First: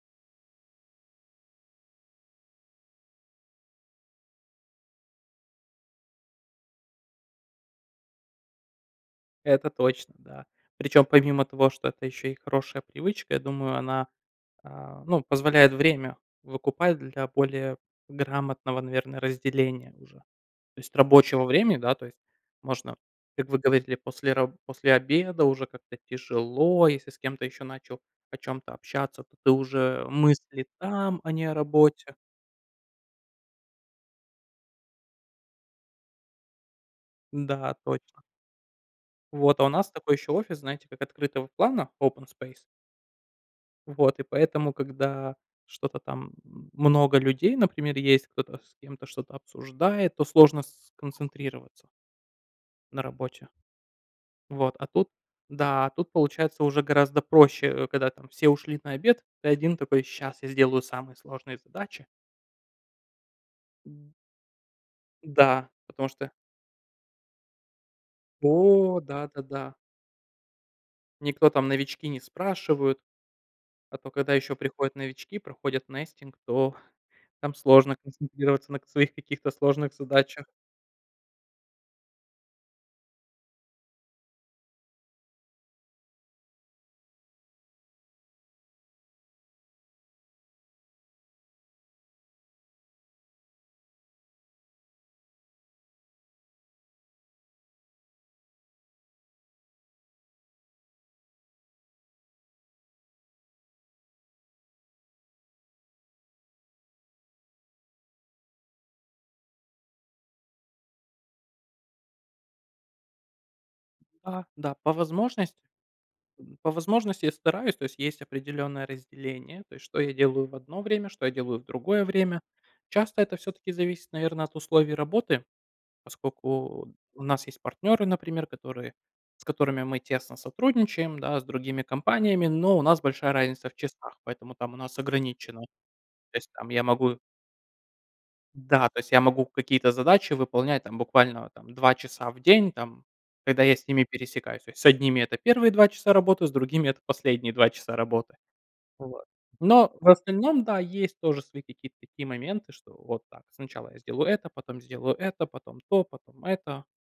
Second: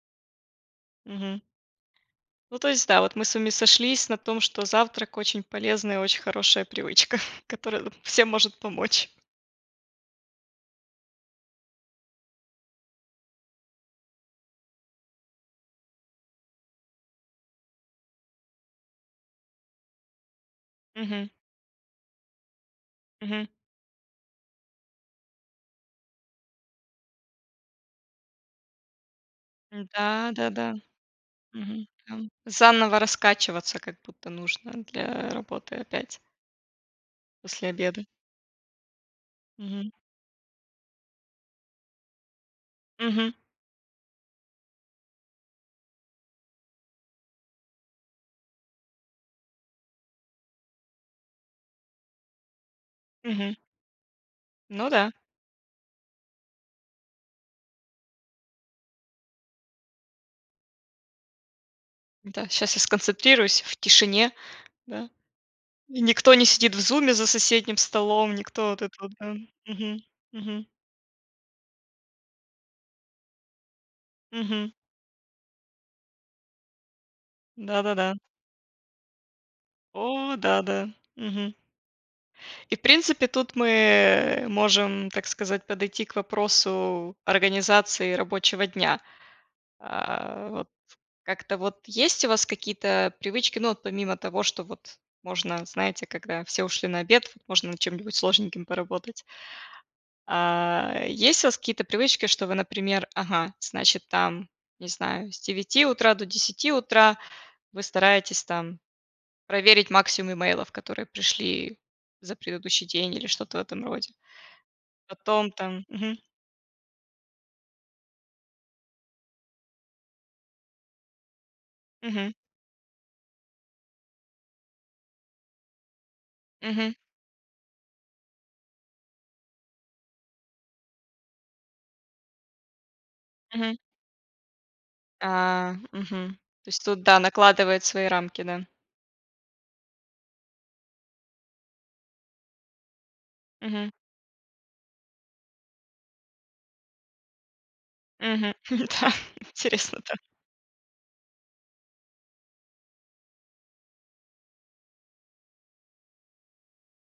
Мгм. Ну, то есть да, вот мы с вами сошлись на том, что завтрак- очень полезная, очень хорошая привычка, которая всем может помочь. Это точно, да. Причем, помимо того, что это еще и хорошая привычка, я думаю, она, а, ну, позволяет время выкупать для более грамотного, наверно, разделения уже. То есть Мгм. рабочего времени, да. То есть можно, Мгм. как вы говорили, после ра после обеда уже как-то тяжело, если с кем-то еще начал о чём-то общаться, то ты уже М-да, мысли да-да. там, а не о Мгм, работе. да. Заново раскачиваться как будто нужно для работы опять после Да, обеда. точно. Вот, а у нас Мгм. такой еще офис, знаете, как открытого плана- open space. Мгм. Вот, и поэтому, когда что-то там, м, много людей, например, есть, кто-то с кем-то что-то обсуждает, то сложно с сконцентрироваться на работе. Мгм. Вот, а Ну тут да. Да, а тут, получается, уже гораздо проще, э, когда там все ушли на обед, ты один такой: "Щас я сделаю самые сложные задачи". Да. "Щас я сконцентрируюсь в тишине." Да? Да, И потому что никто не сидит в зуме за соседним столом. Никто вот это О, вот, да. да-да-да. Мгм. Мгм. Никто там новички не спрашивают. А то когда еще Мгм. приходят новички, проходят nesting, то там сложно Да-да-да. концентрироваться на к своих каких-то сложных О, задачах. да-да. Мгм. И, в принципе, тут мы, э, можем, так сказать, подойти к вопросу организации рабочего дня. А, вот как-то вот есть у вас какие-то привычки, ну вот помимо того, что вот можно, знаете, когда все ушли на обед, можно над чем-нибудь сложненьким поработать? А, есть у вас какие-то привычки, что вы, например, ага, значит там, не знаю, с 9 утра до 10 утра вы стараетесь там проверить максимум эмейлов, которые пришли за предыдущий день или что то в этом роде? Да-да, по Потом возможности там Мгм. по возможности я стараюсь. То есть есть определённое разделение. То есть что я делаю в одно время, что я делаю в другое Мгм. время. Часто это всё-таки зависит, наверно, от условий работы. Мгм. Поскольку у нас есть партнеры, например, которые с которыми мы тесно сотрудничаем, да, с другими компаниями, но у нас большая разница в Мгм. часах, поэтому там у нас ограничено. А. Мгм. То есть То там я есть тут могу да, накладывает свои рамки, да? Да, то есть я могу какие-то задачи выполнять там буквально там 2 часа в день там, когда я с Мгм. ними пересекаюсь. То есть с одними это первые 2 часа работы, с другими это последние 2 часа работы. Мгм. Да. Вот. Но Интересно, в да. остальном, да, есть тоже свои какие-то такие моменты, что вот так, сначала я сделаю это, потом сделаю это, потом то, потом это.